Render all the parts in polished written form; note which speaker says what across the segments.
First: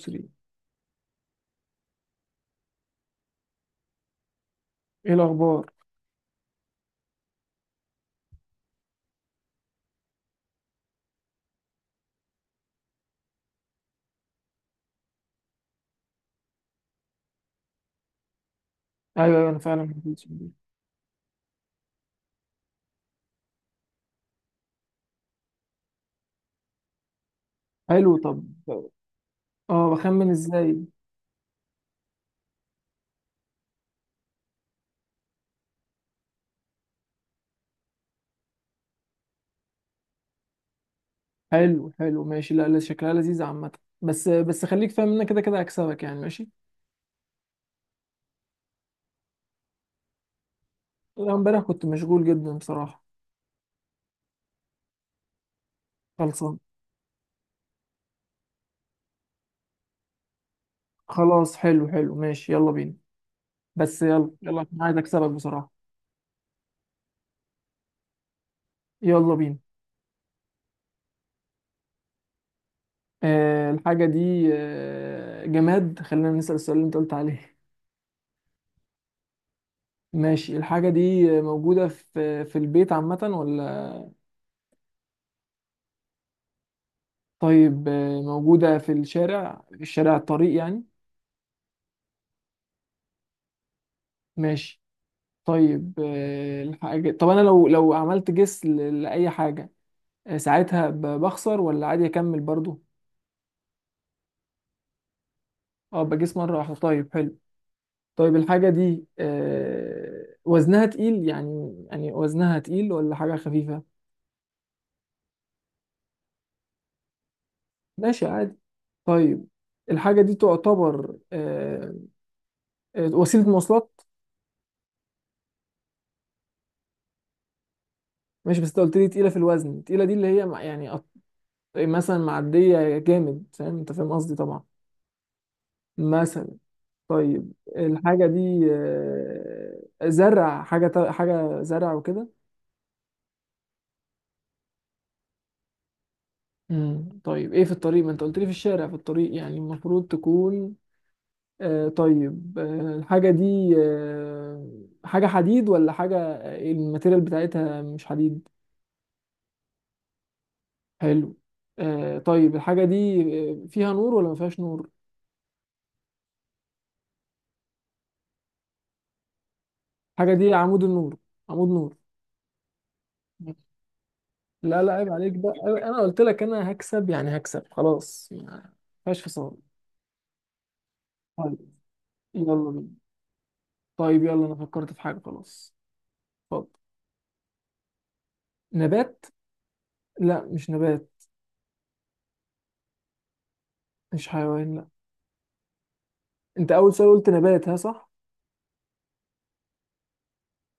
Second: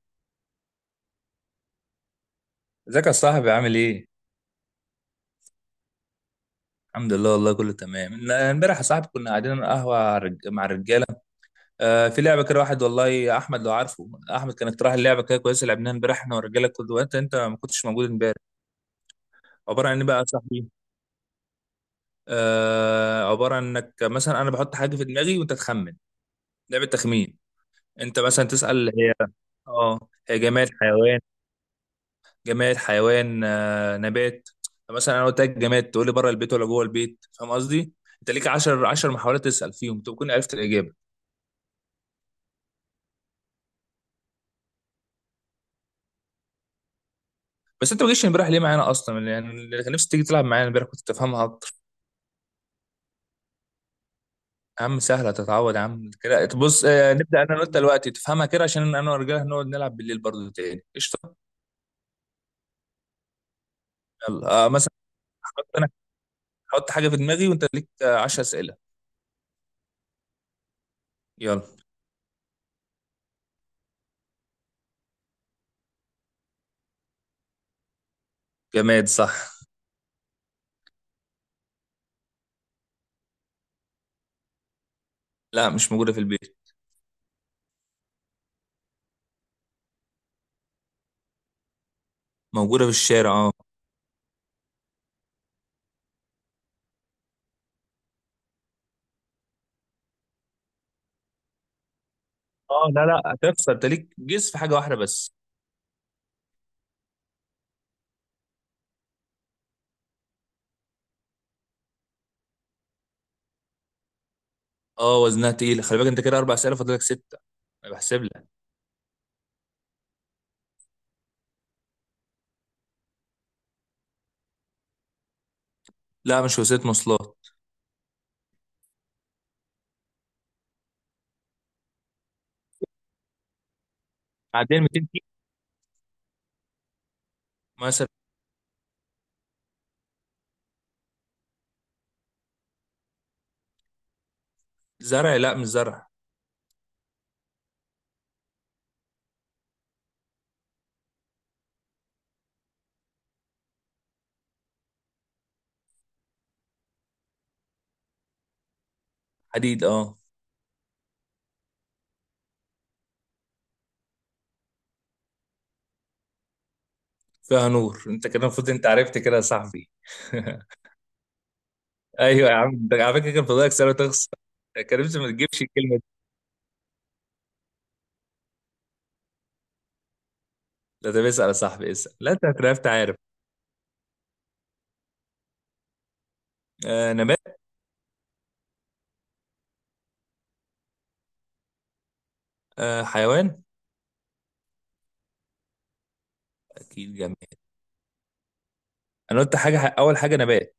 Speaker 1: 3
Speaker 2: ازيك يا صاحبي عامل ايه؟
Speaker 1: ايه الاخبار؟
Speaker 2: الحمد لله، والله كله تمام. امبارح يا صاحبي كنا قاعدين على القهوه، مع الرجاله. آه، في لعبه كده، واحد والله احمد لو عارفه. احمد كان اقتراح اللعبه، كده كويسه، لعبناها امبارح احنا والرجاله كله. وانت ما كنتش موجود امبارح.
Speaker 1: ايوه ايوه، انا فعلا ما
Speaker 2: عباره عن ايه بقى يا
Speaker 1: حبيتش دي.
Speaker 2: صاحبي؟ آه، عباره عن انك مثلا انا بحط حاجه في دماغي وانت تخمن. لعبه تخمين.
Speaker 1: حلو،
Speaker 2: انت
Speaker 1: طب
Speaker 2: مثلا تسال، هي.
Speaker 1: اه
Speaker 2: اه.
Speaker 1: بخمن
Speaker 2: هي جماد،
Speaker 1: ازاي؟
Speaker 2: حيوان؟ جماد، حيوان، نبات؟ مثلا انا قلت لك جماد، تقول لي بره البيت ولا جوه البيت، فاهم قصدي؟ انت ليك 10 محاولات تسال فيهم تكون عرفت الاجابه.
Speaker 1: حلو حلو، ماشي. لا لا، شكلها لذيذه عامه. بس بس خليك فاهم ان أنا كده كده هكسبك يعني. ماشي.
Speaker 2: بس انت ما جيتش امبارح ليه معانا اصلا؟ يعني اللي كان نفسي تيجي تلعب معانا امبارح كنت
Speaker 1: لا،
Speaker 2: تفهمها
Speaker 1: امبارح
Speaker 2: اكتر.
Speaker 1: كنت مشغول جدا بصراحه.
Speaker 2: يا عم سهله تتعود، يا عم، كده
Speaker 1: خلصان.
Speaker 2: بص، نبدا انا وانت دلوقتي تفهمها كده عشان انا والرجاله هنقعد نلعب بالليل برضه تاني. قشطه.
Speaker 1: خلاص، حلو حلو، ماشي، يلا بينا. بس يلا
Speaker 2: يلا،
Speaker 1: يلا، انا
Speaker 2: مثلا.
Speaker 1: عايز اكسبك
Speaker 2: حط
Speaker 1: بصراحه.
Speaker 2: انا حط حاجه في دماغي وانت ليك 10 اسئله.
Speaker 1: يلا بينا.
Speaker 2: يلا.
Speaker 1: الحاجه دي جماد، خلينا نسأل السؤال اللي انت قلت عليه.
Speaker 2: جماد، صح.
Speaker 1: ماشي، الحاجه دي موجوده في البيت عامه ولا؟
Speaker 2: لا، مش موجوده في البيت.
Speaker 1: طيب، موجودة في الشارع الطريق يعني.
Speaker 2: موجوده في الشارع، اه.
Speaker 1: ماشي. طيب الحاجة، طب أنا لو عملت جس لأي حاجة، ساعتها بخسر ولا عادي أكمل برضو؟
Speaker 2: اه، لا لا، هتخسر، انت ليك جيس في حاجه واحده بس.
Speaker 1: أه بجس مرة واحدة، طيب حلو. طيب الحاجة دي وزنها تقيل، يعني وزنها تقيل ولا حاجة خفيفة؟
Speaker 2: اه، وزنها تقيل. خلي بالك، انت كده اربع اسئله، فاضلك سته. أنا بحسب
Speaker 1: ماشي
Speaker 2: لك.
Speaker 1: عادي. طيب الحاجة دي تعتبر وسيلة مواصلات؟
Speaker 2: لا، مش وسيله مواصلات.
Speaker 1: ماشي بس أنت قلت لي تقيلة في الوزن، التقيلة دي اللي هي يعني، طيب مثلا معدية جامد، فاهم، انت فاهم قصدي طبعا.
Speaker 2: عدين 200 كيلو
Speaker 1: مثلا. طيب
Speaker 2: مثلا.
Speaker 1: الحاجة دي زرع، حاجة زرع وكده.
Speaker 2: زرع، لا مش زرع.
Speaker 1: طيب ايه، في الطريق، ما انت قلت لي في الشارع في الطريق، يعني المفروض تكون طيب الحاجة دي حاجة حديد، ولا حاجة الماتيريال بتاعتها مش حديد؟
Speaker 2: حديد، اه.
Speaker 1: حلو. طيب الحاجة دي فيها نور ولا ما فيهاش نور؟
Speaker 2: فيها نور، انت كده المفروض انت عرفت، كده يا صاحبي.
Speaker 1: الحاجة دي عمود النور. عمود نور.
Speaker 2: ايوه يا عم، ده على فكره كان فاضلك سنه تخسر.
Speaker 1: لا
Speaker 2: يا
Speaker 1: لا،
Speaker 2: كريم،
Speaker 1: عيب
Speaker 2: ما
Speaker 1: عليك بقى،
Speaker 2: تجيبش الكلمه
Speaker 1: انا
Speaker 2: دي.
Speaker 1: قلت لك انا هكسب، يعني هكسب خلاص، ما فيهاش فصال.
Speaker 2: لا طب اسال يا
Speaker 1: طيب
Speaker 2: صاحبي، اسال، لا انت
Speaker 1: يلا
Speaker 2: عرفت،
Speaker 1: بينا.
Speaker 2: عارف.
Speaker 1: طيب يلا، انا فكرت في حاجه خلاص. اتفضل.
Speaker 2: آه، نبات.
Speaker 1: نبات؟ لا مش نبات.
Speaker 2: آه، حيوان.
Speaker 1: مش حيوان لا. انت اول سؤال
Speaker 2: اكيد،
Speaker 1: قلت
Speaker 2: جميل.
Speaker 1: نبات، ها، صح؟
Speaker 2: انا قلت حاجه، اول حاجه نبات.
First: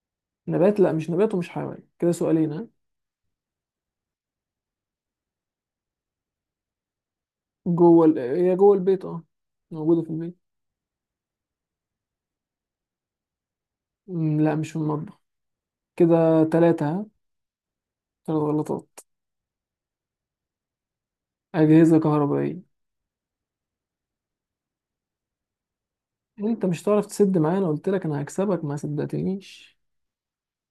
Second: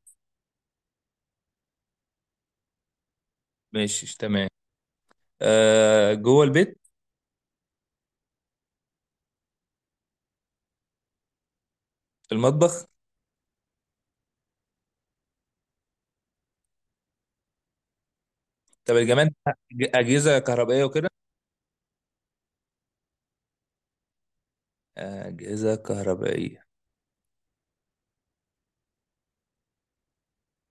Speaker 1: نبات لا، مش نبات ومش حيوان، كده سؤالين ها.
Speaker 2: ماشي تمام. آه، جوه البيت.
Speaker 1: هي جوه البيت اه، موجوده في البيت.
Speaker 2: المطبخ.
Speaker 1: لا مش في المطبخ. كده ثلاثه ها، ثلاث غلطات.
Speaker 2: طب الجمال. اجهزه كهربائيه وكده.
Speaker 1: اجهزه كهربائيه.
Speaker 2: أجهزة
Speaker 1: انت
Speaker 2: كهربائية.
Speaker 1: مش هتعرف تسد معايا، انا قلت لك انا هكسبك، ما صدقتنيش.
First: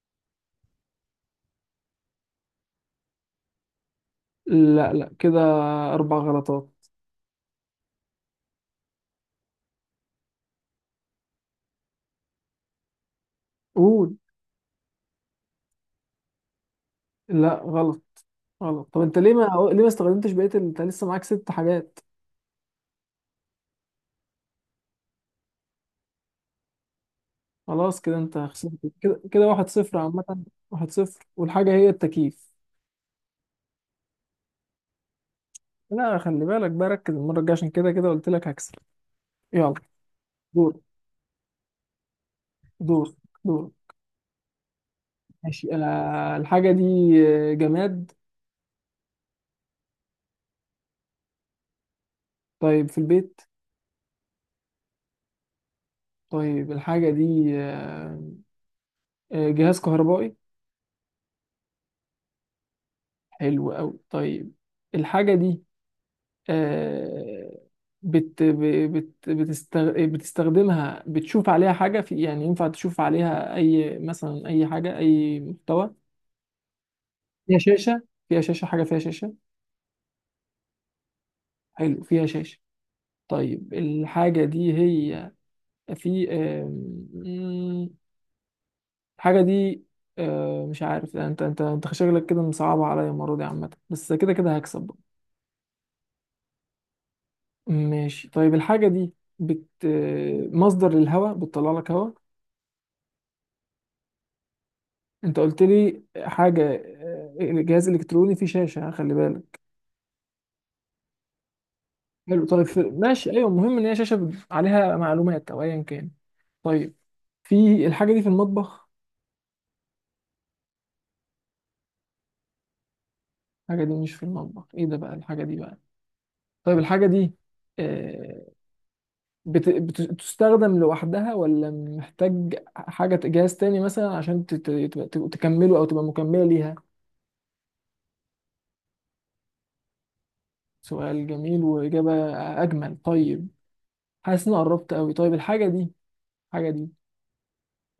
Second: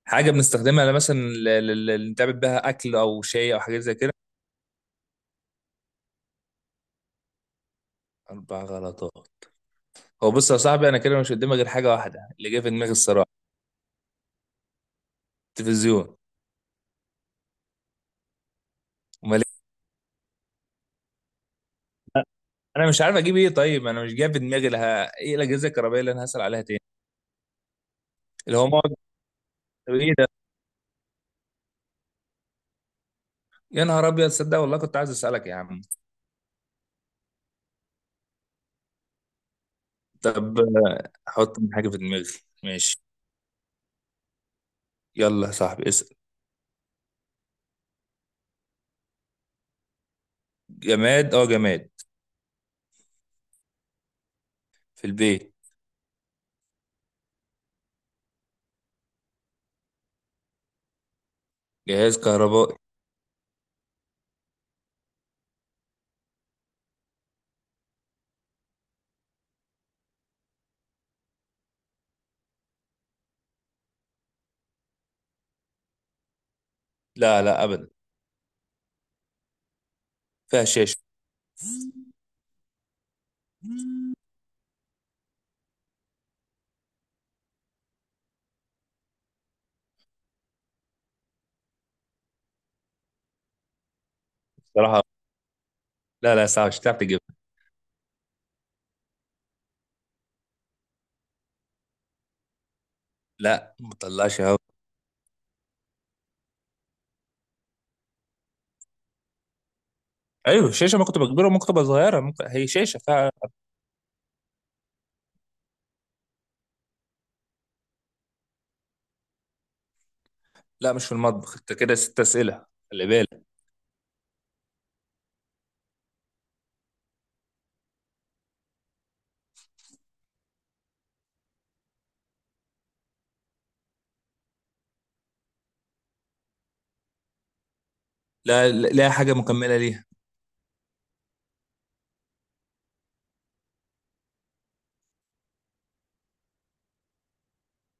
Speaker 2: حاجة بنستخدمها مثلا، اللي نتعمل بها أكل أو شاي أو حاجات زي كده.
Speaker 1: لا لا، كده اربع غلطات.
Speaker 2: أربع غلطات. هو بص يا صاحبي، أنا كده مش قدامي غير حاجة واحدة اللي جاي في دماغي الصراحة.
Speaker 1: قول.
Speaker 2: التلفزيون.
Speaker 1: لا غلط. غلط. طب انت ليه،
Speaker 2: أمال إيه؟
Speaker 1: ما ليه ما استخدمتش انت لسه معاك ست حاجات؟
Speaker 2: أنا مش عارف أجيب إيه، طيب أنا مش جاي في دماغي لها، إيه الأجهزة الكهربائية اللي أنا هسأل عليها تاني؟
Speaker 1: خلاص كده انت
Speaker 2: اللي هو
Speaker 1: خسرت.
Speaker 2: مقعد.
Speaker 1: كده كده واحد
Speaker 2: طب
Speaker 1: صفر
Speaker 2: إيه ده؟
Speaker 1: عامة. واحد صفر، والحاجة هي التكييف.
Speaker 2: يا نهار أبيض، صدق والله كنت عايز أسألك يا عم.
Speaker 1: لا، خلي بالك بقى، ركز المرة الجاية، عشان كده كده قلت لك هكسب. يلا.
Speaker 2: طب،
Speaker 1: دور
Speaker 2: أحط حاجة في دماغي. ماشي.
Speaker 1: دور دور.
Speaker 2: يلا يا
Speaker 1: ماشي،
Speaker 2: صاحبي، اسأل.
Speaker 1: انا الحاجة دي جماد.
Speaker 2: جماد، أه جماد.
Speaker 1: طيب في البيت.
Speaker 2: في البيت.
Speaker 1: طيب الحاجة دي جهاز كهربائي.
Speaker 2: جهاز كهربائي.
Speaker 1: حلو قوي، طيب. الحاجة دي آه، بتستخدمها، بتشوف عليها حاجة في، يعني ينفع تشوف عليها أي، مثلا أي حاجة، أي محتوى؟
Speaker 2: لا
Speaker 1: فيها
Speaker 2: لا أبدا.
Speaker 1: شاشة؟ فيها شاشة، حاجة فيها شاشة.
Speaker 2: فيها شاشة.
Speaker 1: حلو، فيها شاشة. طيب الحاجة دي هي، في آم، مم، الحاجة دي مش عارف، انت شكلك كده مصعبة عليا المرة دي عامة، بس كده كده هكسب بقى.
Speaker 2: صراحة. لا لا، صعب، مش هتعرف تجيبها.
Speaker 1: ماشي. طيب الحاجة دي بت آه، مصدر للهواء، بتطلع لك هواء؟
Speaker 2: لا، ما تطلعش هوا.
Speaker 1: انت قلت لي حاجه جهاز الكتروني فيه شاشه خلي بالك.
Speaker 2: ايوه الشاشه، ما كنت بكبيره، ممكن تبقى صغيره،
Speaker 1: حلو،
Speaker 2: ممكن
Speaker 1: طيب
Speaker 2: هي شاشه
Speaker 1: ماشي،
Speaker 2: فعلا.
Speaker 1: ايوه، المهم ان هي شاشه عليها معلومات او ايا كان. طيب، في الحاجه دي في المطبخ؟
Speaker 2: لا مش في المطبخ، انت كده ست اسئله، خلي بالك.
Speaker 1: الحاجه دي مش في المطبخ، ايه ده بقى الحاجه دي بقى؟ طيب الحاجه دي آه، بتستخدم لوحدها، ولا محتاج حاجه، جهاز تاني مثلا، عشان تكمله او تبقى مكمله ليها؟
Speaker 2: لا لا لا، حاجه مكمله ليها.
Speaker 1: سؤال جميل واجابه اجمل، طيب. حاسس اني قربت قوي. طيب الحاجه دي، الحاجه دي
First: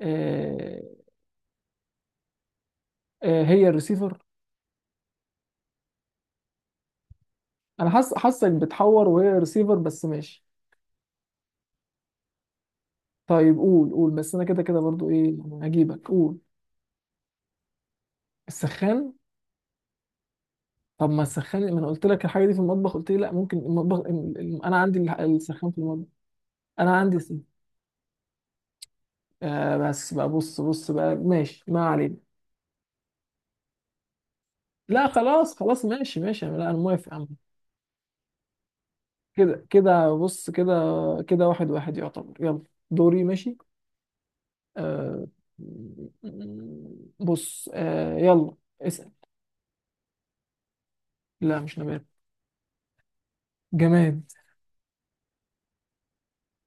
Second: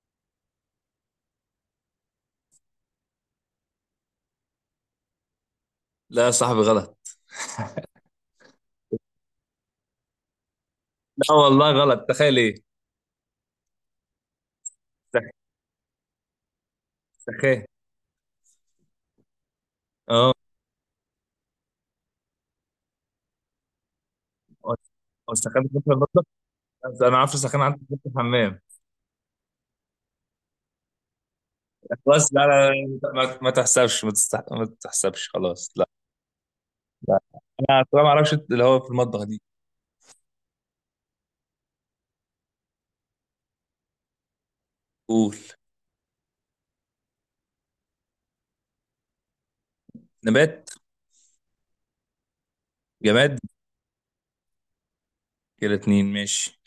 Speaker 1: آه، هي الريسيفر؟
Speaker 2: لا يا صاحبي، غلط.
Speaker 1: انا حاسس حاسك بتحور، وهي الريسيفر بس ماشي.
Speaker 2: لا والله غلط، تخيل ايه.
Speaker 1: طيب قول، قول، بس انا كده كده برضو ايه،
Speaker 2: سخ-
Speaker 1: يعني هجيبك. قول.
Speaker 2: سخان.
Speaker 1: السخان.
Speaker 2: اه.
Speaker 1: طب ما السخان، ما انا قلت لك الحاجه دي في المطبخ قلت لي لا، ممكن المطبخ انا عندي
Speaker 2: هو السخان
Speaker 1: السخان في
Speaker 2: بيكون في
Speaker 1: المطبخ.
Speaker 2: المطبخ.
Speaker 1: انا
Speaker 2: بس انا
Speaker 1: عندي
Speaker 2: عارف السخان عندك في الحمام.
Speaker 1: بس بقى، بص بقى، ماشي، ما علينا.
Speaker 2: خلاص، لا لا لا، ما تحسبش، ما
Speaker 1: لا
Speaker 2: تحسبش،
Speaker 1: خلاص
Speaker 2: خلاص
Speaker 1: خلاص،
Speaker 2: لا.
Speaker 1: ماشي ماشي، لا انا موافق يا
Speaker 2: لا
Speaker 1: عم.
Speaker 2: انا أصلاً ما اعرفش اللي هو في المطبخ دي.
Speaker 1: كده كده بص، كده كده واحد واحد يعتبر. يلا، دوري. ماشي. آه.
Speaker 2: قول.
Speaker 1: بص آه يلا، اسأل.
Speaker 2: نبات.
Speaker 1: لا مش نبات.
Speaker 2: جماد.
Speaker 1: جماد.
Speaker 2: كده اتنين، ماشي.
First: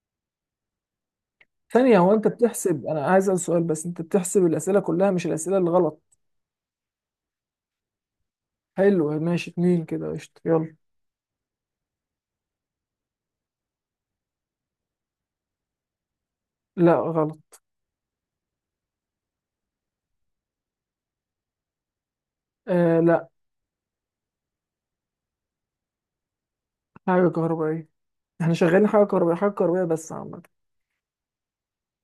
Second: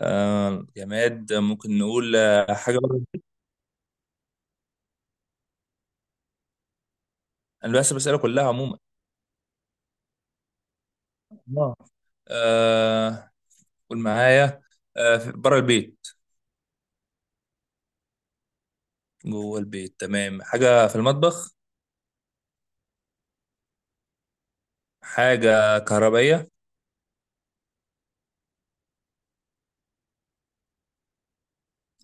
Speaker 2: آه جماد، ممكن
Speaker 1: ثانية، هو
Speaker 2: نقول،
Speaker 1: أنت
Speaker 2: حاجة
Speaker 1: بتحسب
Speaker 2: بره.
Speaker 1: أنا عايز أسأل سؤال؟ بس أنت بتحسب الأسئلة كلها، مش الأسئلة اللي غلط.
Speaker 2: أنا بس بسأله كلها عموما.
Speaker 1: حلو، ماشي، اتنين كده، قشطة، يلا.
Speaker 2: آه. آه، قول معايا. بره البيت.
Speaker 1: لا غلط.
Speaker 2: جوه البيت تمام، حاجة في المطبخ.
Speaker 1: آه لا.
Speaker 2: حاجة كهربائية.
Speaker 1: حاجة كهربائية، احنا شغالين حاجة كهربائية، حاجة كهربائية بس عامة.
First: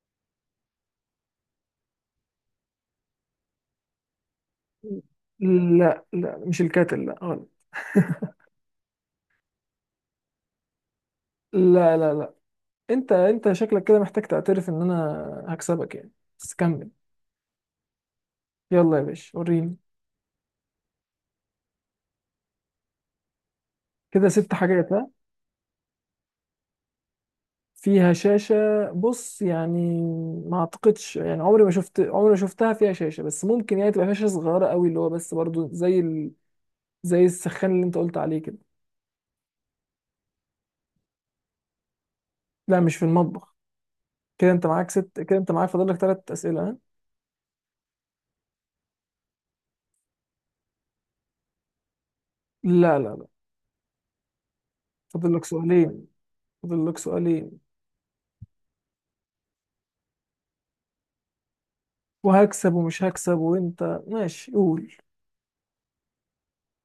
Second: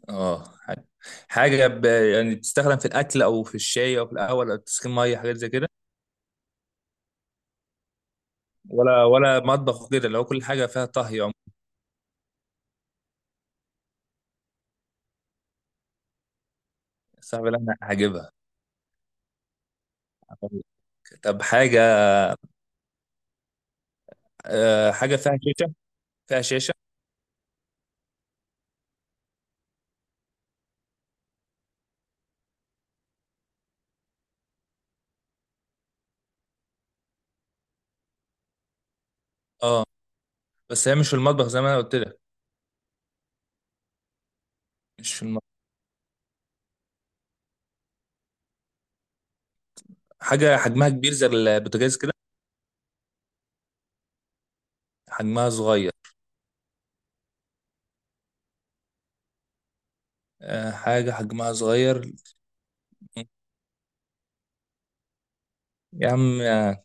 Speaker 2: اه حاجة. حاجة يعني بتستخدم في الأكل أو في الشاي أو في القهوة أو تسخين مية، حاجات زي كده.
Speaker 1: لا لا، مش الكاتل، لا غلط.
Speaker 2: ولا مطبخ وكده، لو كل حاجة فيها طهي عموما.
Speaker 1: لا لا لا، أنت، أنت شكلك كده محتاج تعترف إن أنا هكسبك يعني. بس كمل.
Speaker 2: صعب اللي أنا هجيبها.
Speaker 1: يلا يا باشا، وريني.
Speaker 2: طب حاجة.
Speaker 1: كده ست
Speaker 2: آه
Speaker 1: حاجات ها.
Speaker 2: حاجة فيها شاشة. فيها شاشة.
Speaker 1: فيها شاشة؟ بص يعني، ما اعتقدش، يعني عمري ما شفت، عمري ما شفتها فيها شاشة، بس ممكن يعني تبقى فيها شاشة صغيرة قوي، اللي هو بس برضو زي زي السخان اللي انت قلت عليه كده.
Speaker 2: اه. بس هي مش في المطبخ زي ما أنا قلت لك.
Speaker 1: لا مش في المطبخ. كده انت معاك
Speaker 2: مش
Speaker 1: ست،
Speaker 2: في
Speaker 1: كده انت
Speaker 2: المطبخ.
Speaker 1: معاك فاضل لك ثلاث أسئلة ها؟
Speaker 2: حاجة حجمها كبير زي البوتاجاز كده.
Speaker 1: لا لا لا. فاضل لك
Speaker 2: حجمها صغير.
Speaker 1: سؤالين. فاضل لك سؤالين.
Speaker 2: حاجة حجمها صغير.
Speaker 1: وهكسب ومش هكسب، وانت ماشي، قول.
Speaker 2: يا عم،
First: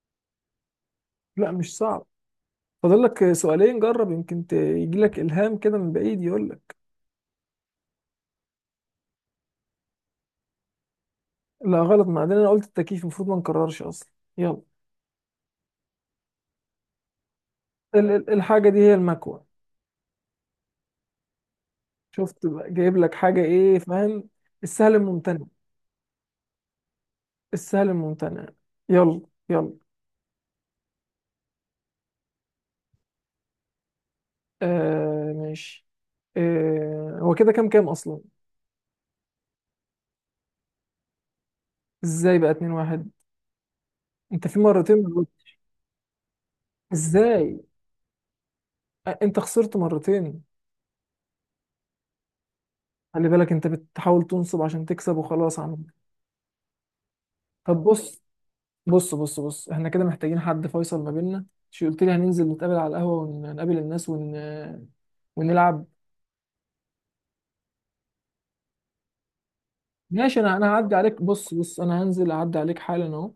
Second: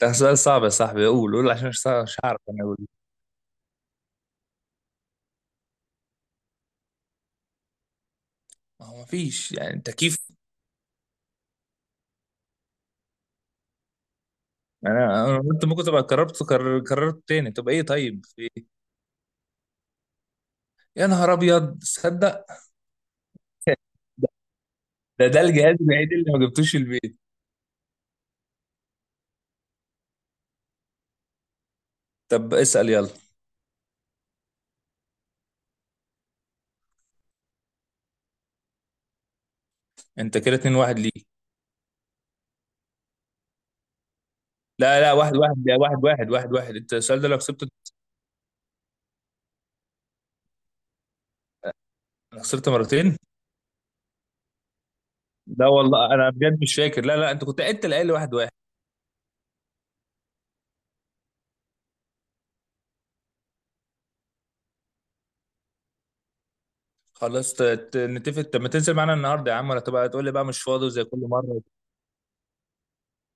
Speaker 2: ده سؤال صعب يا صاحبي، قول قول
Speaker 1: لا
Speaker 2: عشان
Speaker 1: مش صعب،
Speaker 2: مش هعرف انا اقول.
Speaker 1: فاضل لك سؤالين، جرب يمكن يجي لك إلهام كده من بعيد يقول لك.
Speaker 2: ما هو مفيش يعني تكييف.
Speaker 1: لا غلط، ما عندنا، انا قلت التكييف، المفروض ما نكررش اصلا. يلا.
Speaker 2: انا قلت ممكن تبقى قررت، قررت تاني. طب ايه، طيب في
Speaker 1: الحاجة دي
Speaker 2: إيه؟
Speaker 1: هي المكوة.
Speaker 2: يا نهار ابيض،
Speaker 1: شفت
Speaker 2: تصدق.
Speaker 1: بقى؟ جايب لك حاجة
Speaker 2: ده
Speaker 1: ايه، فاهم؟ السهل
Speaker 2: ده
Speaker 1: الممتنع.
Speaker 2: الجهاز الوحيد اللي ما جبتوش البيت.
Speaker 1: السهل الممتنع. يلا. يلا.
Speaker 2: طب اسأل يلا.
Speaker 1: آه ماشي. آه، هو كده كام، اصلا؟
Speaker 2: انت كده 2-1 ليك.
Speaker 1: ازاي بقى اتنين واحد؟ انت في مرتين
Speaker 2: لا لا، واحد
Speaker 1: غلطت.
Speaker 2: واحد، ده واحد واحد، واحد واحد. انت السؤال ده لو
Speaker 1: ازاي؟
Speaker 2: كسبته.
Speaker 1: انت خسرت مرتين.
Speaker 2: أنا خسرت مرتين.
Speaker 1: خلي بالك، انت بتحاول تنصب عشان تكسب وخلاص
Speaker 2: لا
Speaker 1: عم.
Speaker 2: والله انا بجد مش فاكر، لا لا، انت كنت
Speaker 1: طب
Speaker 2: انت اللي قايل لي
Speaker 1: بص
Speaker 2: واحد واحد.
Speaker 1: بص بص بص، احنا كده محتاجين حد فيصل ما بيننا. شو قلت لي، هننزل نتقابل على القهوة، ونقابل الناس ونلعب.
Speaker 2: خلاص نتفق. طب ما تنزل معانا النهارده يا عم، ولا تبقى تقول لي
Speaker 1: ماشي،
Speaker 2: بقى
Speaker 1: انا
Speaker 2: مش
Speaker 1: انا
Speaker 2: فاضي
Speaker 1: هعدي
Speaker 2: زي كل
Speaker 1: عليك، بص
Speaker 2: مره؟
Speaker 1: بص، انا هنزل اعدي عليك حالا اهو.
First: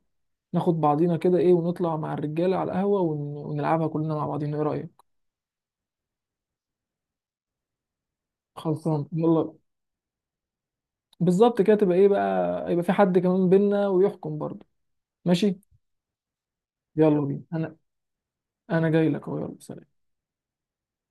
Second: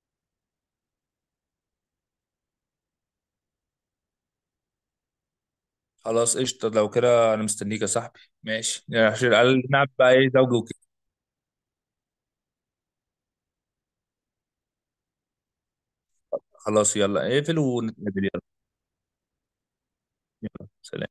Speaker 1: ناخد بعضينا كده ايه، ونطلع مع الرجاله على القهوه ونلعبها كلنا مع بعضينا، ايه رايك؟
Speaker 2: خلاص قشطه، لو كده انا مستنيك يا صاحبي، ماشي يعني
Speaker 1: خلصان،
Speaker 2: عشان
Speaker 1: يلا.
Speaker 2: قال نلعب بقى، ايه زوجي وكده.
Speaker 1: بالظبط كده، تبقى ايه بقى، يبقى في حد كمان بينا ويحكم برضه. ماشي.
Speaker 2: خلاص
Speaker 1: يلا
Speaker 2: يلا،
Speaker 1: بينا.
Speaker 2: اقفل
Speaker 1: انا
Speaker 2: ونتقابل، يلا.
Speaker 1: انا جاي لك اهو، يلا سلام.
Speaker 2: يلا سلام.